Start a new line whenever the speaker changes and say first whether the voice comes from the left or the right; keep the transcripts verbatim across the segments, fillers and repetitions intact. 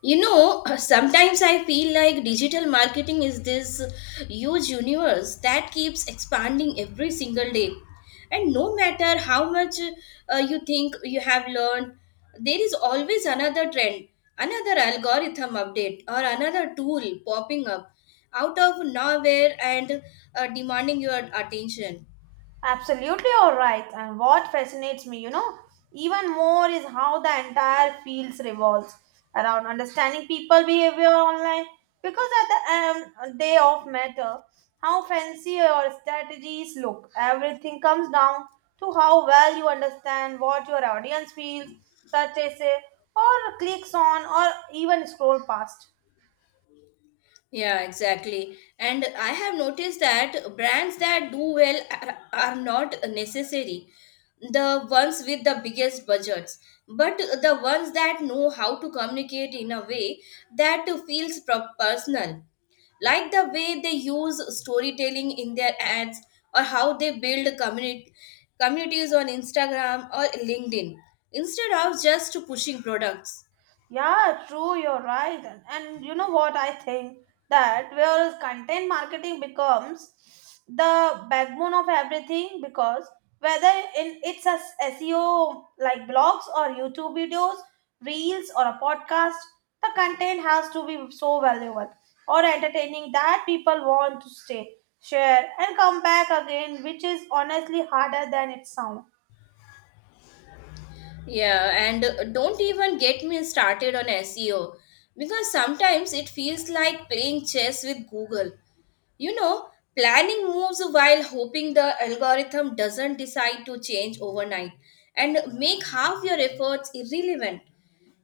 left: You know, sometimes I feel like digital marketing is this huge universe that keeps expanding every single day. And no matter how much uh, you think you have learned, there is always another trend, another algorithm update, or another tool popping up out of nowhere and uh, demanding your attention.
right: Absolutely, all right. And what fascinates me, you know, even more is how the entire field revolves around understanding people behavior online. Because at the um, day of matter, how fancy your strategies look, everything comes down to how well you understand what your audience feels, such as say, or clicks on, or even scroll past.
left: Yeah, exactly. And I have noticed that brands that do well are, are not necessary. The ones with the biggest budgets, but the ones that know how to communicate in a way that feels pro- personal. Like the way they use storytelling in their ads or how they build communi- communities on Instagram or LinkedIn instead of just pushing products.
right: Yeah, true, you're right. And, and you know what? I think that where content marketing becomes the backbone of everything because whether in it's a s- SEO like blogs or YouTube videos, reels or a podcast, the content has to be so valuable or entertaining that people want to stay, share and come back again, which is honestly harder than it sounds.
left: Yeah, and uh, don't even get me started on S E O because sometimes it feels like playing chess with Google. You know, planning moves while hoping the algorithm doesn't decide to change overnight and make half your efforts irrelevant.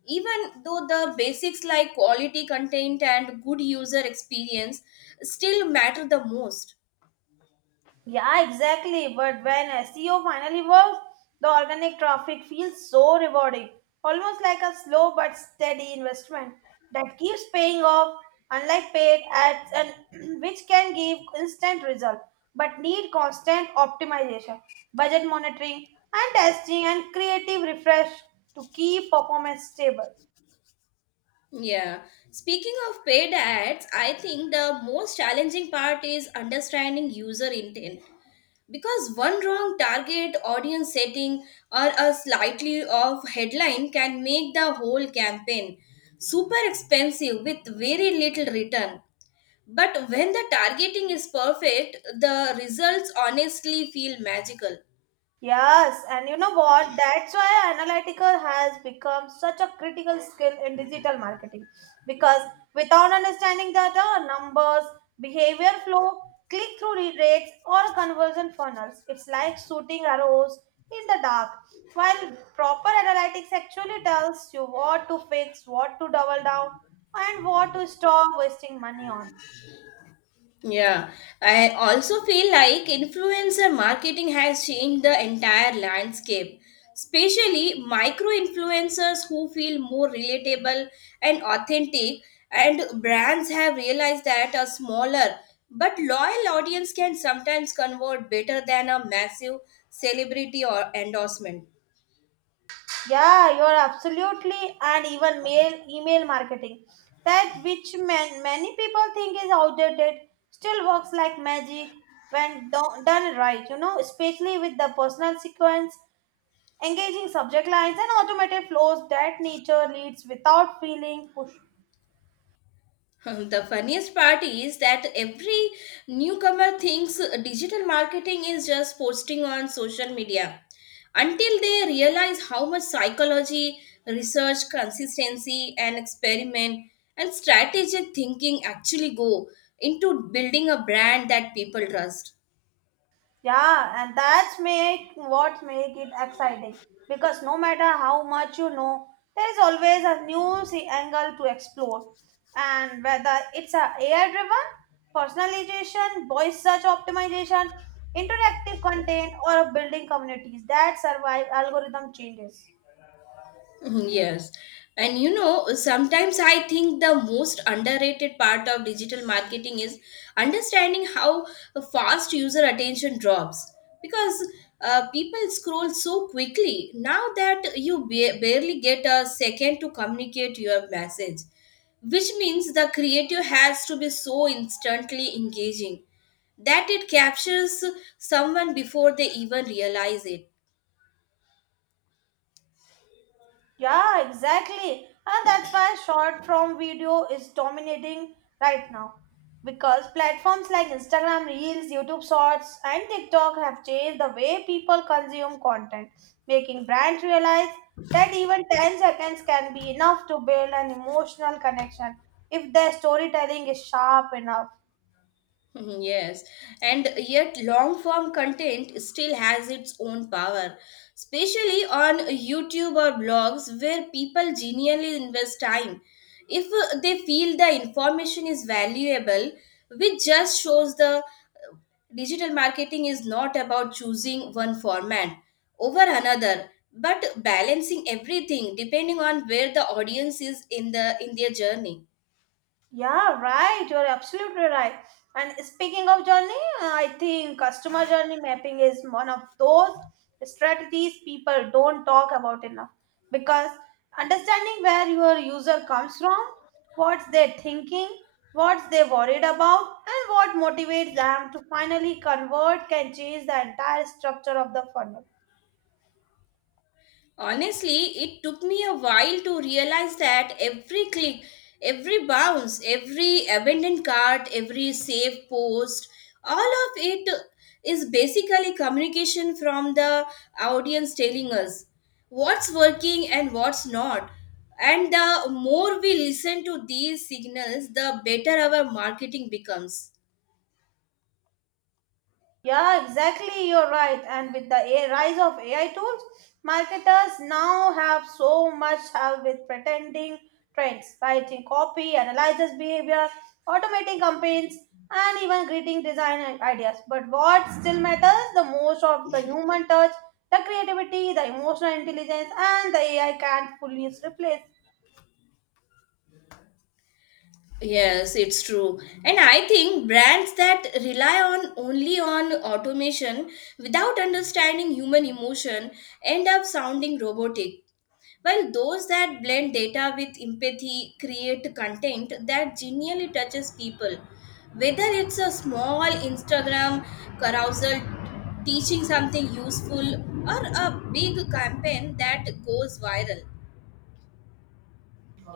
left: Even though the basics like quality content and good user experience still matter the most.
right: Yeah, exactly. But when S E O finally works, the organic traffic feels so rewarding, almost like a slow but steady investment that keeps paying off, unlike paid ads, and which can give instant result but need constant optimization, budget monitoring, and testing and creative refresh to keep performance stable.
left: Yeah. Speaking of paid ads, I think the most challenging part is understanding user intent. Because one wrong target audience setting or a slightly off headline can make the whole campaign super expensive with very little return. But when the targeting is perfect, the results honestly feel magical.
right: Yes, and you know what? That's why analytical has become such a critical skill in digital marketing. Because without understanding data, numbers, behavior flow, click through rates, or conversion funnels, it's like shooting arrows in the dark. While proper analytics actually tells you what to fix, what to double down, and what to stop wasting money on.
left: Yeah, I also feel like influencer marketing has changed the entire landscape, especially micro influencers who feel more relatable and authentic. And brands have realized that a smaller but loyal audience can sometimes convert better than a massive celebrity or endorsement.
right: Yeah, you're absolutely, and even mail email marketing, that which man, many people think is outdated, still works like magic when do- done right. You know, especially with the personal sequence, engaging subject lines, and automated flows that nature leads without feeling pushed.
left: The funniest part is that every newcomer thinks digital marketing is just posting on social media until they realize how much psychology, research, consistency, and experiment and strategic thinking actually go into building a brand that people trust.
right: Yeah, and that's make what make it exciting because no matter how much you know, there is always a new se- angle to explore. And whether it's a AI driven personalization, voice search optimization, interactive content, or building communities that survive algorithm changes.
left: Mhm. Yes. And you know, sometimes I think the most underrated part of digital marketing is understanding how fast user attention drops because uh, people scroll so quickly now that you ba- barely get a second to communicate your message, which means the creative has to be so instantly engaging that it captures someone before they even realize it.
right: Yeah, exactly. And that's why short form video is dominating right now. Because platforms like Instagram Reels, YouTube Shorts, and TikTok have changed the way people consume content, making brands realize that even ten seconds can be enough to build an emotional connection if their storytelling is sharp enough.
left: Mhm. Yes, and yet long form content still has its own power, especially on YouTube or blogs where people genuinely invest time. If uh, they feel the information is valuable, which just shows the digital marketing is not about choosing one format over another, but balancing everything depending on where the audience is in the in their journey.
right: Yeah, right. You're absolutely right. And speaking of journey, I think customer journey mapping is one of those strategies people don't talk about enough because understanding where your user comes from, what's they're thinking, what's they worried about, and what motivates them to finally convert can change the entire structure of the funnel.
left: Honestly, it took me a while to realize that every click, every bounce, every abandoned cart, every save post, all of it is basically communication from the audience telling us what's working and what's not. And the more we listen to these signals, the better our marketing becomes.
right: Yeah, exactly. You're right. And with the A- rise of A I tools, marketers now have so much help with pretending trends, writing copy, analyzes behavior, automating campaigns, and even greeting design i- ideas. But what still matters the most of the human touch, the creativity, the emotional intelligence, and the A I can't fully replace.
left: Yes, it's true. And I think brands that rely on only on automation without understanding human emotion end up sounding robotic. While those that blend data with empathy create content that genuinely touches people. Whether it's a small Instagram carousel teaching something useful or a big campaign that goes viral.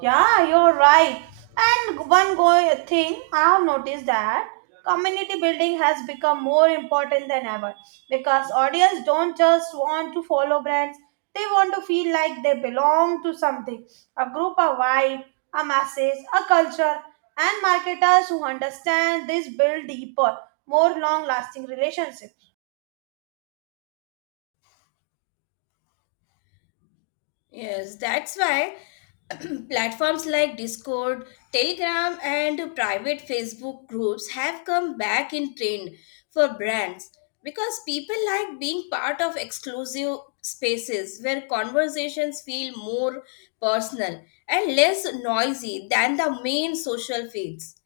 right: Yeah, you're right. And one go- thing I have noticed that community building has become more important than ever because audience don't just want to follow brands, they want to feel like they belong to something a group, a vibe, a message, a culture. And marketers who understand this build deeper, more long lasting relationships.
left: Yes, that's why platforms like Discord, Telegram, and private Facebook groups have come back in trend for brands because people like being part of exclusive spaces where conversations feel more personal and less noisy than the main social feeds.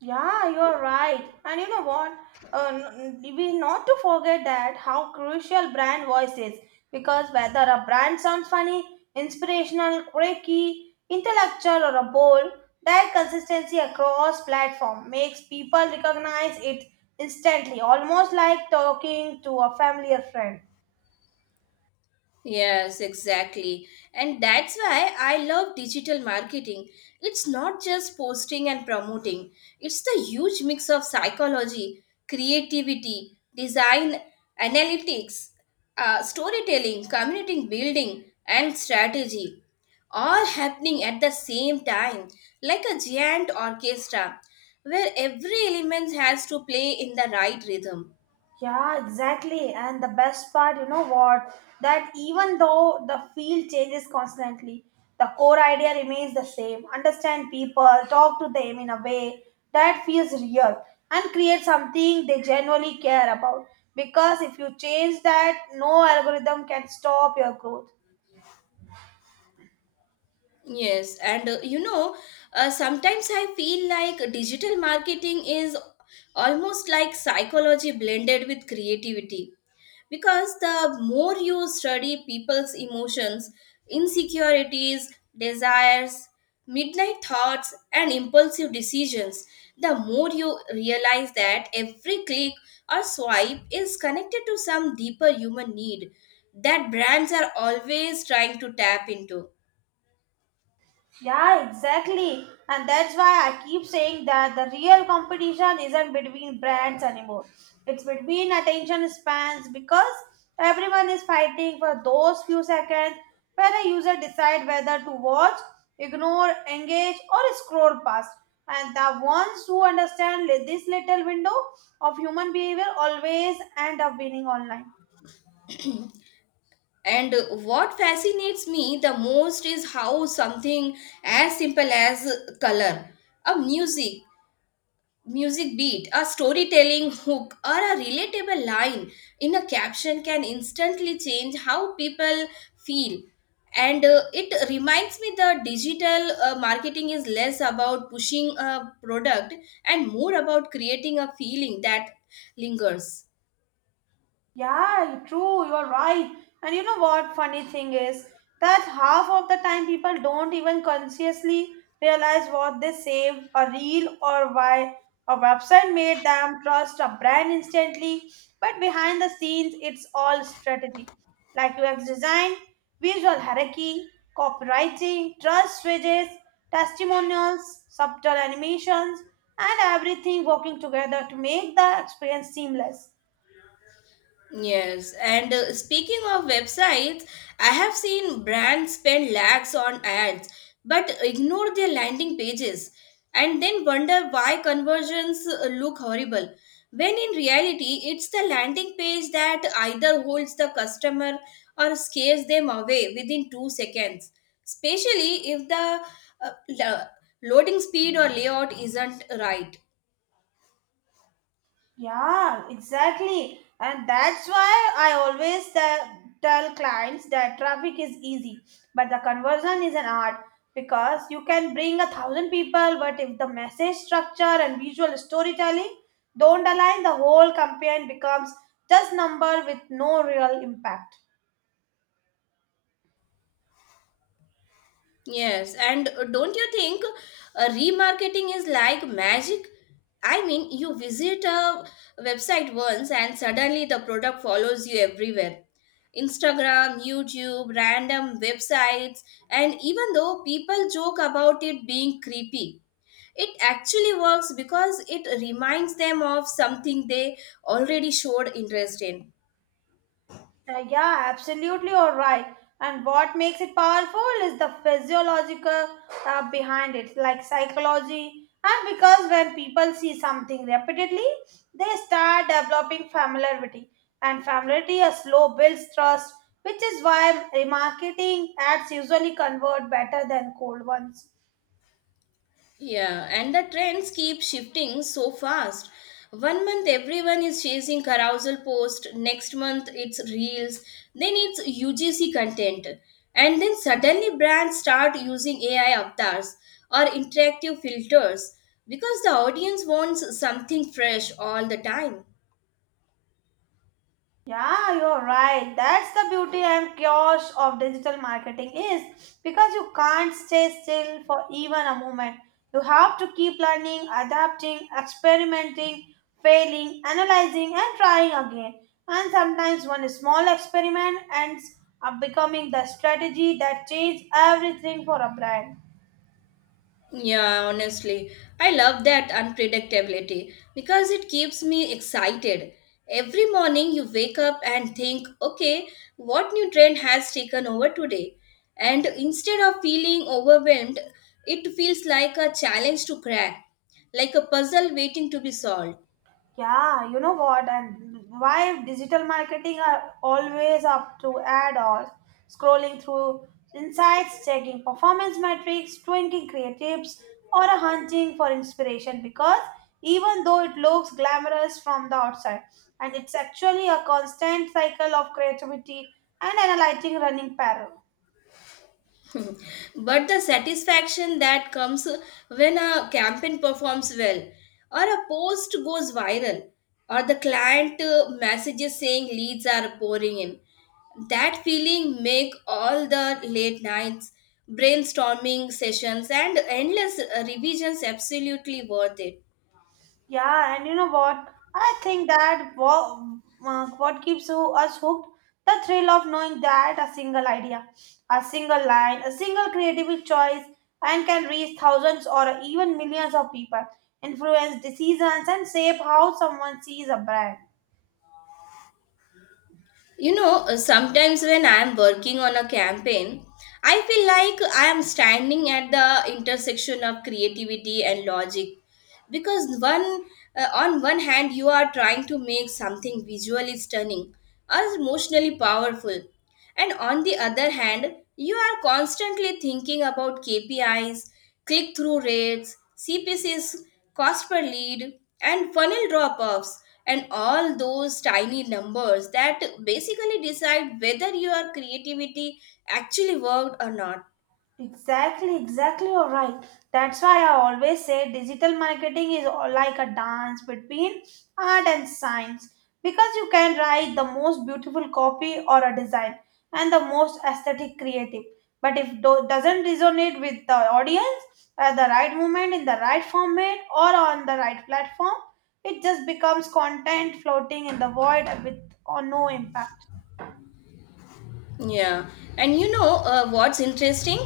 right: Yeah, you're right. And you know what? Uh, n- n- we not to forget that how crucial brand voice is because whether a brand sounds funny, inspirational, quirky, intellectual, or a bold, that consistency across platform makes people recognize it instantly, almost like talking to a familiar friend.
left: Yes, exactly. And that's why I love digital marketing. It's not just posting and promoting, it's the huge mix of psychology, creativity, design, analytics, uh, storytelling, community building, and strategy all happening at the same time, like a giant orchestra, where every element has to play in the right rhythm.
right: Yeah, exactly. And the best part, you know what? That even though the field changes constantly, the core idea remains the same. Understand people, talk to them in a way that feels real, and create something they genuinely care about. Because if you change that, no algorithm can stop your growth.
left: Yes, and uh, you know, uh, sometimes I feel like digital marketing is almost like psychology blended with creativity because the more you study people's emotions, insecurities, desires, midnight thoughts, and impulsive decisions, the more you realize that every click or swipe is connected to some deeper human need that brands are always trying to tap into.
right: Yeah, exactly. And that's why I keep saying that the real competition isn't between brands anymore. It's between attention spans because everyone is fighting for those few seconds when a user decides whether to watch, ignore, engage, or scroll past. And the ones who understand li- this little window of human behavior always end up winning online.
left: And what fascinates me the most is how something as simple as color, a music, music beat, a storytelling hook, or a relatable line in a caption can instantly change how people feel. And uh, it reminds me the digital uh, marketing is less about pushing a product and more about creating a feeling that lingers.
right: Yeah, true, you're right. And you know what funny thing is that half of the time people don't even consciously realize what they saved, a reel or why a website made them trust a brand instantly. But behind the scenes, it's all strategy. Like U X design, visual hierarchy, copywriting, trust switches, testimonials, subtle animations, and everything working together to make the experience seamless.
left: Yes, and uh, speaking of websites, I have seen brands spend lakhs on ads but ignore their landing pages and then wonder why conversions uh, look horrible. When in reality, it's the landing page that either holds the customer or scares them away within two seconds, especially if the uh, lo- loading speed or layout isn't right.
right: Yeah, exactly. And that's why I always te- tell clients that traffic is easy, but the conversion is an art because you can bring a thousand people, but if the message structure and visual storytelling don't align, the whole campaign becomes just number with no real impact.
left: Yes, and uh, don't you think uh, remarketing is like magic? I mean, you visit a website once and suddenly the product follows you everywhere. Instagram, YouTube, random websites, and even though people joke about it being creepy, it actually works because it reminds them of something they already showed interest in.
right: Uh, yeah, absolutely, all right. And what makes it powerful is the physiological uh, behind it, like psychology. And because when people see something repeatedly, they start developing familiarity. And familiarity, a slow builds trust, which is why remarketing ads usually convert better than cold ones.
left: Yeah, and the trends keep shifting so fast. One month everyone is chasing carousel post, next month it's reels, then it's U G C content. And then suddenly brands start using A I avatars or interactive filters because the audience wants something fresh all the time.
right: Yeah, you're right. That's the beauty and chaos of digital marketing is because you can't stay still for even a moment. You have to keep learning, adapting, experimenting, failing, analyzing, and trying again. And sometimes one small experiment ends up becoming the strategy that changes everything for a brand.
left: Yeah, honestly, I love that unpredictability because it keeps me excited. Every morning you wake up and think, okay, what new trend has taken over today? And instead of feeling overwhelmed, it feels like a challenge to crack, like a puzzle waiting to be solved.
right: Yeah, you know what? And why digital marketing are always up to add-ons, scrolling through insights, checking performance metrics, tweaking creatives, or a hunting for inspiration because even though it looks glamorous from the outside, and it's actually a constant cycle of creativity and analyzing running parallel.
left: Mhm. But the satisfaction that comes when a campaign performs well or a post goes viral or the client uh, messages saying leads are pouring in, that feeling make all the late nights, brainstorming sessions, and endless uh, revisions absolutely worth it.
right: Yeah, and you know what? I think that what, uh, what keeps who- us hooked, the thrill of knowing that a single idea, a single line, a single creative choice, and can reach thousands or even millions of people, influence decisions, and shape how someone sees a brand.
left: You know, uh, sometimes when I am working on a campaign, I feel like I am standing at the intersection of creativity and logic because one uh, on one hand you are trying to make something visually stunning or emotionally powerful, and on the other hand you are constantly thinking about K P Is, click through rates, C P Cs, cost per lead, and funnel drop offs, and all those tiny numbers that basically decide whether your creativity actually worked or not.
right: Exactly, exactly, you're right. That's why I always say digital marketing is all like a dance between art and science because you can write the most beautiful copy or a design and the most aesthetic creative. But if do- doesn't resonate with the audience at the right moment, in the right format, or on the right platform, it just becomes content floating in the void with or no impact.
left: Yeah, and you know uh, what's interesting?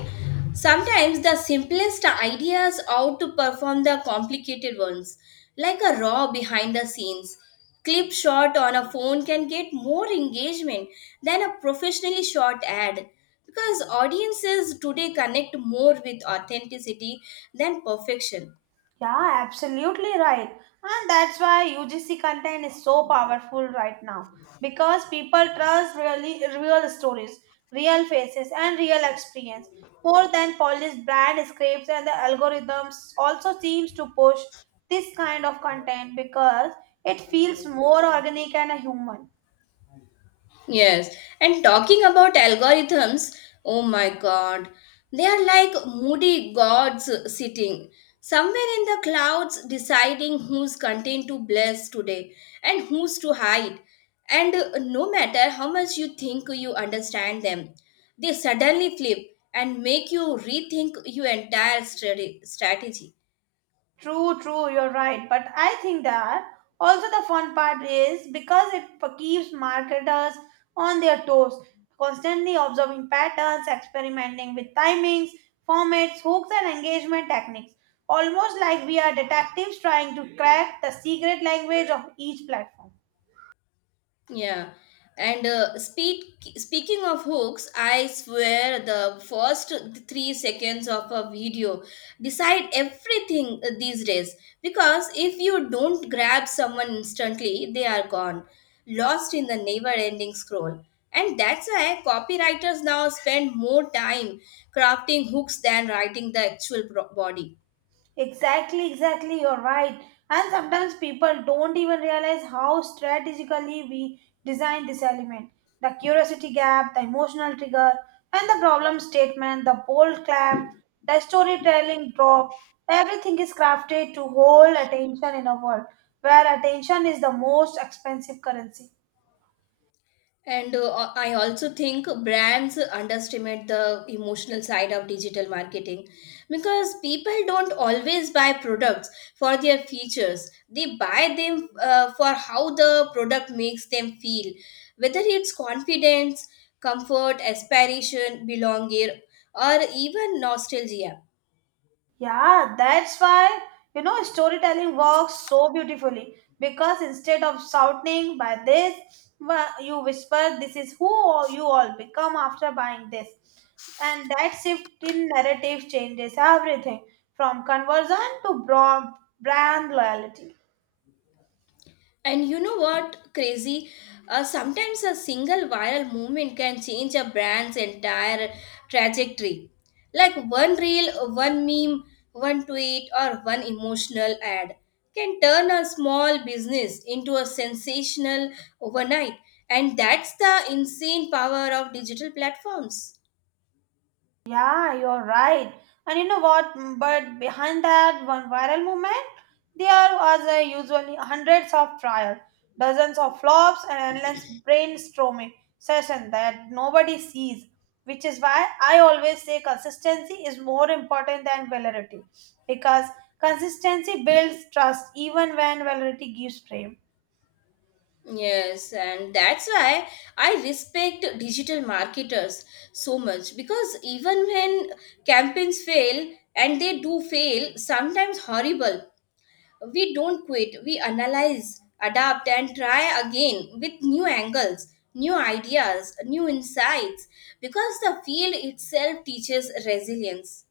left: Sometimes the simplest ideas outperform the complicated ones, like a raw behind the scenes. Clip shot on a phone can get more engagement than a professionally shot ad because audiences today connect more with authenticity than perfection.
right: Yeah, absolutely right. And that's why U G C content is so powerful right now because people trust really real stories, real faces, and real experience more than polished brand scripts. And the algorithms also seems to push this kind of content because it feels more organic and human.
left: Yes, and talking about algorithms, oh my god, they are like moody gods sitting somewhere in the clouds deciding whose content to bless today and whose to hide. And uh, no matter how much you think you understand them, they suddenly flip and make you rethink your entire strate- strategy.
right: True, true, you're right. But I think that also the fun part is because it keeps marketers on their toes, constantly observing patterns, experimenting with timings, formats, hooks, and engagement techniques. Almost like we are detectives trying to crack the secret language of each platform.
left: Yeah, and uh, speak, speaking of hooks, I swear the first three seconds of a video decide everything uh, these days because if you don't grab someone instantly, they are gone, lost in the never ending scroll. And that's why copywriters now spend more time crafting hooks than writing the actual pro- body.
right: Exactly, exactly, you're right. And sometimes people don't even realize how strategically we design this element. The curiosity gap, the emotional trigger, and the problem statement, the bold clamp, the storytelling drop, everything is crafted to hold attention in a world where attention is the most expensive currency.
left: And uh, I also think brands underestimate the emotional side of digital marketing because people don't always buy products for their features. They buy them uh, for how the product makes them feel, whether it's confidence, comfort, aspiration, belonging, or even nostalgia.
right: Yeah, that's why, you know, storytelling works so beautifully because instead of shouting by this, wha- you whisper, this is who you all become after buying this. And that shift in narrative changes everything from conversion to bra- brand loyalty.
left: And you know what, crazy? Uh, sometimes a single viral movement can change a brand's entire trajectory. Like one reel, one meme, one tweet, or one emotional ad can turn a small business into a sensational overnight. And that's the insane power of digital platforms.
right: Yeah, you're right. And you know what? Mm, but behind that one viral movement, there was uh, usually hundreds of trials, dozens of flops, and endless brainstorming session that nobody sees. Which is why I always say consistency is more important than validity, because consistency builds trust even when validity gives fame.
left: Yes, and that's why I respect digital marketers so much because even when campaigns fail, and they do fail, sometimes horrible, we don't quit. We analyze, adapt, and try again with new angles, new ideas, new insights because the field itself teaches resilience.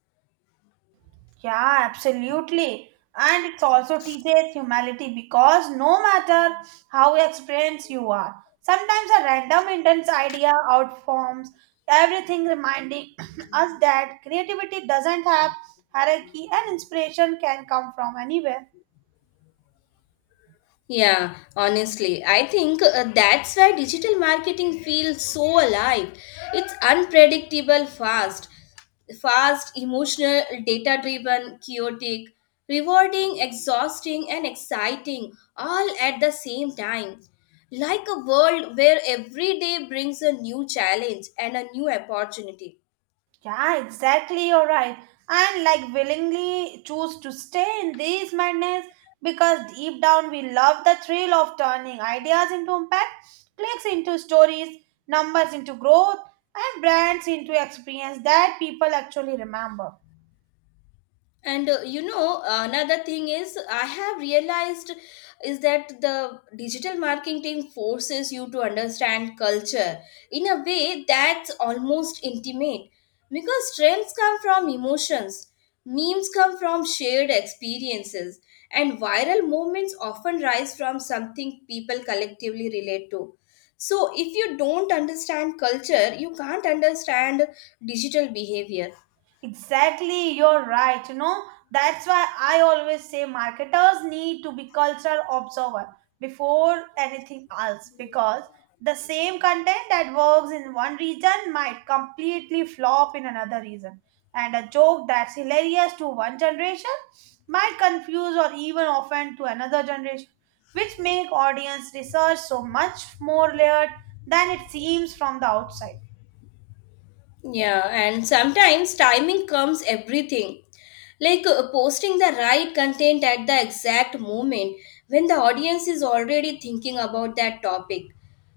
right: Yeah, absolutely. And it also teaches humility because no matter how experienced you are, sometimes a random intense idea outforms everything, reminding us that creativity doesn't have hierarchy and inspiration can come from anywhere.
left: Yeah, honestly, I think uh, that's why digital marketing feels so alive. It's unpredictable, fast, fast, emotional, data driven, chaotic, rewarding, exhausting, and exciting all at the same time. Like a world where every day brings a new challenge and a new opportunity.
right: Yeah, exactly. You're right. And like willingly choose to stay in this madness because deep down we love the thrill of turning ideas into impact, clicks into stories, numbers into growth, and brands into experience that people actually remember.
left: And uh, you know, another thing is I have realized is that the digital marketing forces you to understand culture in a way that's almost intimate, because trends come from emotions, memes come from shared experiences, and viral moments often rise from something people collectively relate to. So if you don't understand culture, you can't understand digital behavior.
right: Exactly, you're right. You know, that's why I always say marketers need to be cultural observer before anything else because the same content that works in one region might completely flop in another region. And a joke that's hilarious to one generation might confuse or even offend to another generation, which make audience research so much more layered than it seems from the outside.
left: Yeah, and sometimes timing comes everything. Like uh, posting the right content at the exact moment when the audience is already thinking about that topic.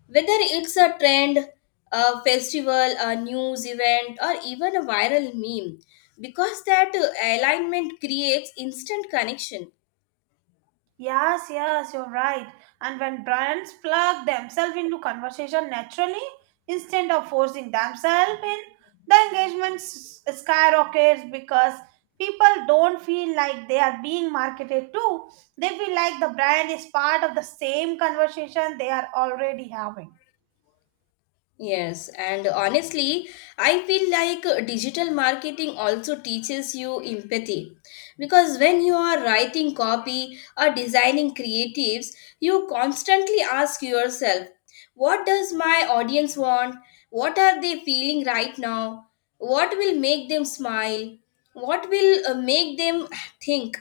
left: Whether it's a trend, a festival, a news event, or even a viral meme, because that uh, alignment creates instant connection.
right: Yes, yes, you're right. And when brands plug themselves into conversation naturally, instead of forcing themselves in, the engagement s- skyrockets because people don't feel like they are being marketed to. They feel like the brand is part of the same conversation they are already having.
left: Yes, and honestly, I feel like uh, digital marketing also teaches you empathy because when you are writing copy or designing creatives, you constantly ask yourself, what does my audience want? What are they feeling right now? What will make them smile? What will uh, make them think?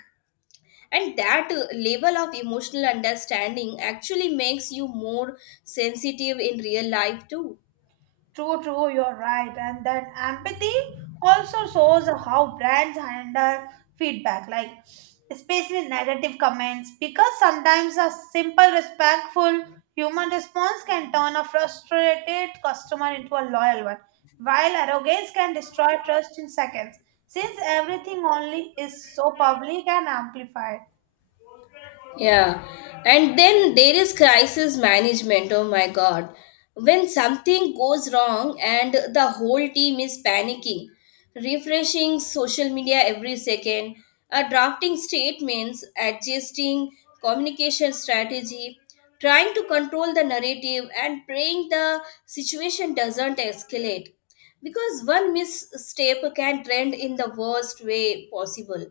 left: And that uh, level of emotional understanding actually makes you more sensitive in real life too.
right: True, true, you're right. And then empathy also shows how brands handle feedback, like especially negative comments, because sometimes a simple, respectful human response can turn a frustrated customer into a loyal one, while arrogance can destroy trust in seconds, since everything only is so public and amplified.
left: Yeah, and then there is crisis management. Oh my god, when something goes wrong and the whole team is panicking, refreshing social media every second, uh, drafting statements, adjusting communication strategy, trying to control the narrative, and praying the situation doesn't escalate because one misstep can trend in the worst way possible.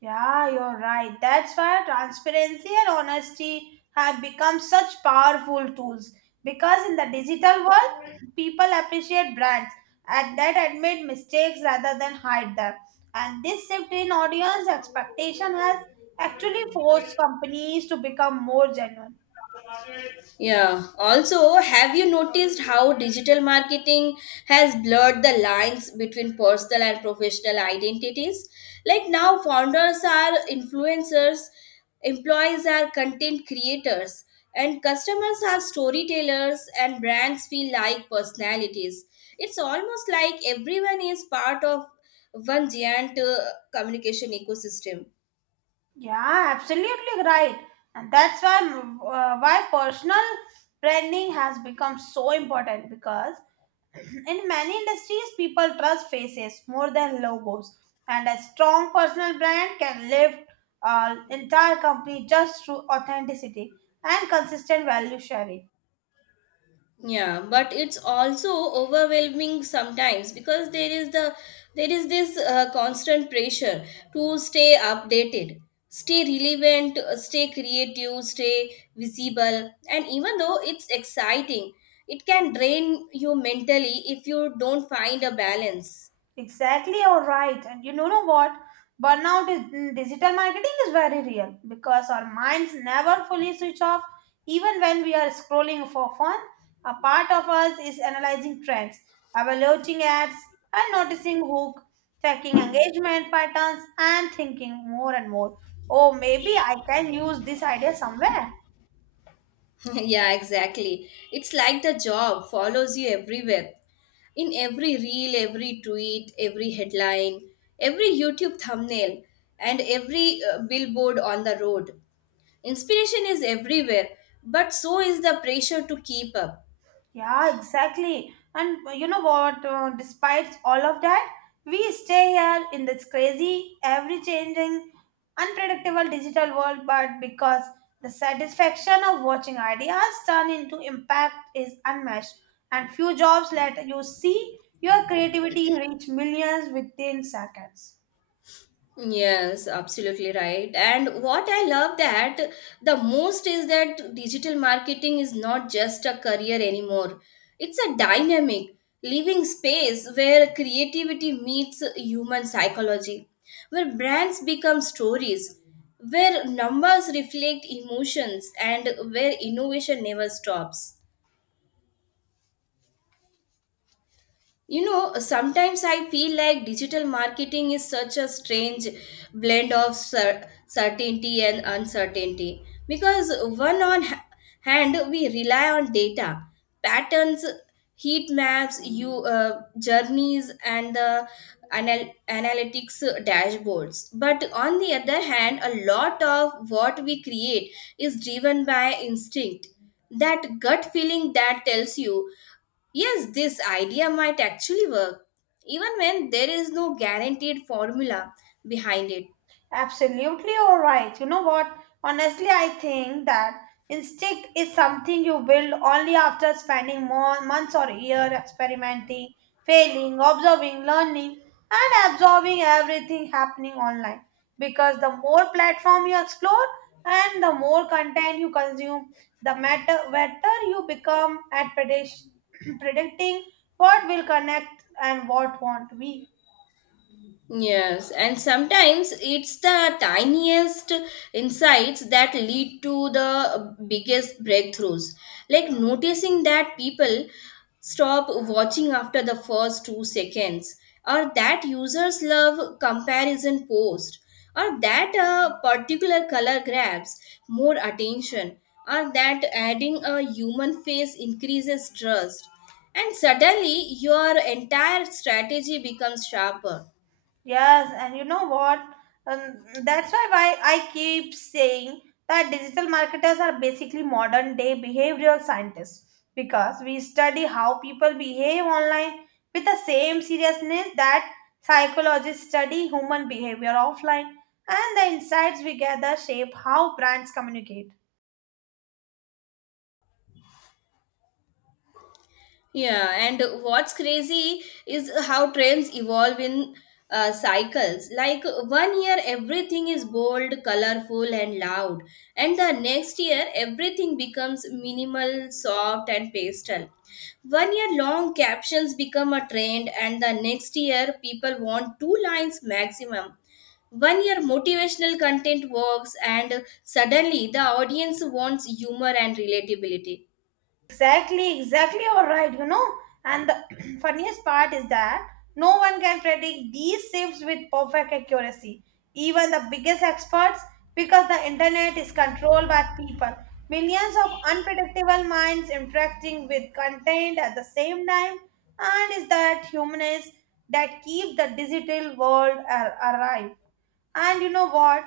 right: Yeah, you're right. That's why transparency and honesty have become such powerful tools. Because in the digital world, people appreciate brands and that admit mistakes rather than hide them. And this shift in audience expectation has actually forced companies to become more genuine.
left: Yeah. Also, have you noticed how digital marketing has blurred the lines between personal and professional identities? Like now, founders are influencers, employees are content creators, and customers are storytellers, and brands feel like personalities. It's almost like everyone is part of one giant uh, communication ecosystem.
right: Yeah, absolutely right. And that's why uh, why personal branding has become so important because in many industries, people trust faces more than logos, and a strong personal brand can lift an entire company just through authenticity and consistent value sharing.
left: Yeah, but it's also overwhelming sometimes because there is the there is this uh, constant pressure to stay updated, stay relevant, uh, stay creative, stay visible, and even though it's exciting, it can drain you mentally if you don't find a balance.
right: Exactly, you're right. And you know know what? Burnout is, in digital marketing is very real because our minds never fully switch off. Even when we are scrolling for fun, a part of us is analyzing trends, evaluating ads, and noticing hook, checking engagement patterns, and thinking more and more. Oh, maybe I can use this idea somewhere.
left: Yeah, exactly. It's like the job follows you everywhere. In every reel, every tweet, every headline, every YouTube thumbnail, and every uh, billboard on the road. Inspiration is everywhere, but so is the pressure to keep up.
right: Yeah, exactly. And uh, you know what? Uh, despite all of that, we stay here in this crazy, ever changing, unpredictable digital world. But because the satisfaction of watching ideas turn into impact is unmatched, and few jobs let you see your creativity reach millions within seconds.
left: Yes, absolutely right. And what I love that the most is that digital marketing is not just a career anymore. It's a dynamic, living space where creativity meets human psychology, where brands become stories, where numbers reflect emotions, and where innovation never stops. You know, sometimes I feel like digital marketing is such a strange blend of cer- certainty and uncertainty because one on ha- hand we rely on data, patterns, heat maps, you uh, journeys, and the anal- analytics dashboards. But on the other hand, a lot of what we create is driven by instinct. That gut feeling that tells you yes, this idea might actually work, even when there is no guaranteed formula behind it.
right: Absolutely, all right. You know what? Honestly, I think that instinct is something you build only after spending more months or year experimenting, failing, observing, learning, and absorbing everything happening online. Because the more platform you explore and the more content you consume, the matter better you become at predict- predicting what will connect and what won't be.
left: Yes, and sometimes it's the tiniest insights that lead to the biggest breakthroughs. Like noticing that people stop watching after the first two seconds, or that users love comparison post, or that a particular color grabs more attention, or that adding a human face increases trust. And suddenly, your entire strategy becomes sharper.
right: Yes, and you know what? Um, that's why why I keep saying that digital marketers are basically modern day behavioral scientists because we study how people behave online with the same seriousness that psychologists study human behavior offline, and the insights we gather shape how brands communicate.
left: Yeah, and what's crazy is how trends evolve in uh, cycles. Like one year, everything is bold, colorful, and loud, and the next year, everything becomes minimal, soft, and pastel. One year, long captions become a trend, and the next year, people want two lines maximum. One year, motivational content works, and suddenly, the audience wants humor and relatability.
right: Exactly, exactly, you're right, you know. And the funniest part is that no one can predict these shifts with perfect accuracy, even the biggest experts, because the internet is controlled by people. Millions of unpredictable minds interacting with content at the same time, and is that humanness that keeps the digital world a- alive. And you know what?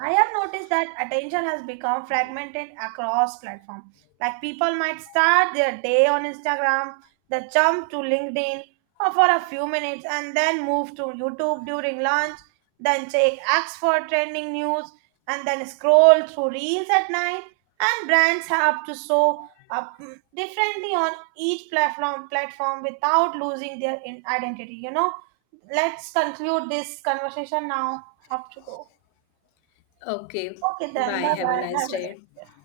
right: I have noticed that attention has become fragmented across platforms. Like people might start their day on Instagram, then jump to LinkedIn or for a few minutes, and then move to YouTube during lunch, then check X for trending news, and then scroll through Reels at night. And brands have to show up mm, differently on each platform platform without losing their in- identity. You know, let's conclude this conversation now. Have to go.
left: Okay,
right: Okay, then. Bye
left: bye. Have a
right: bye.
left: nice
right: Have a nice
left: day.
right: day.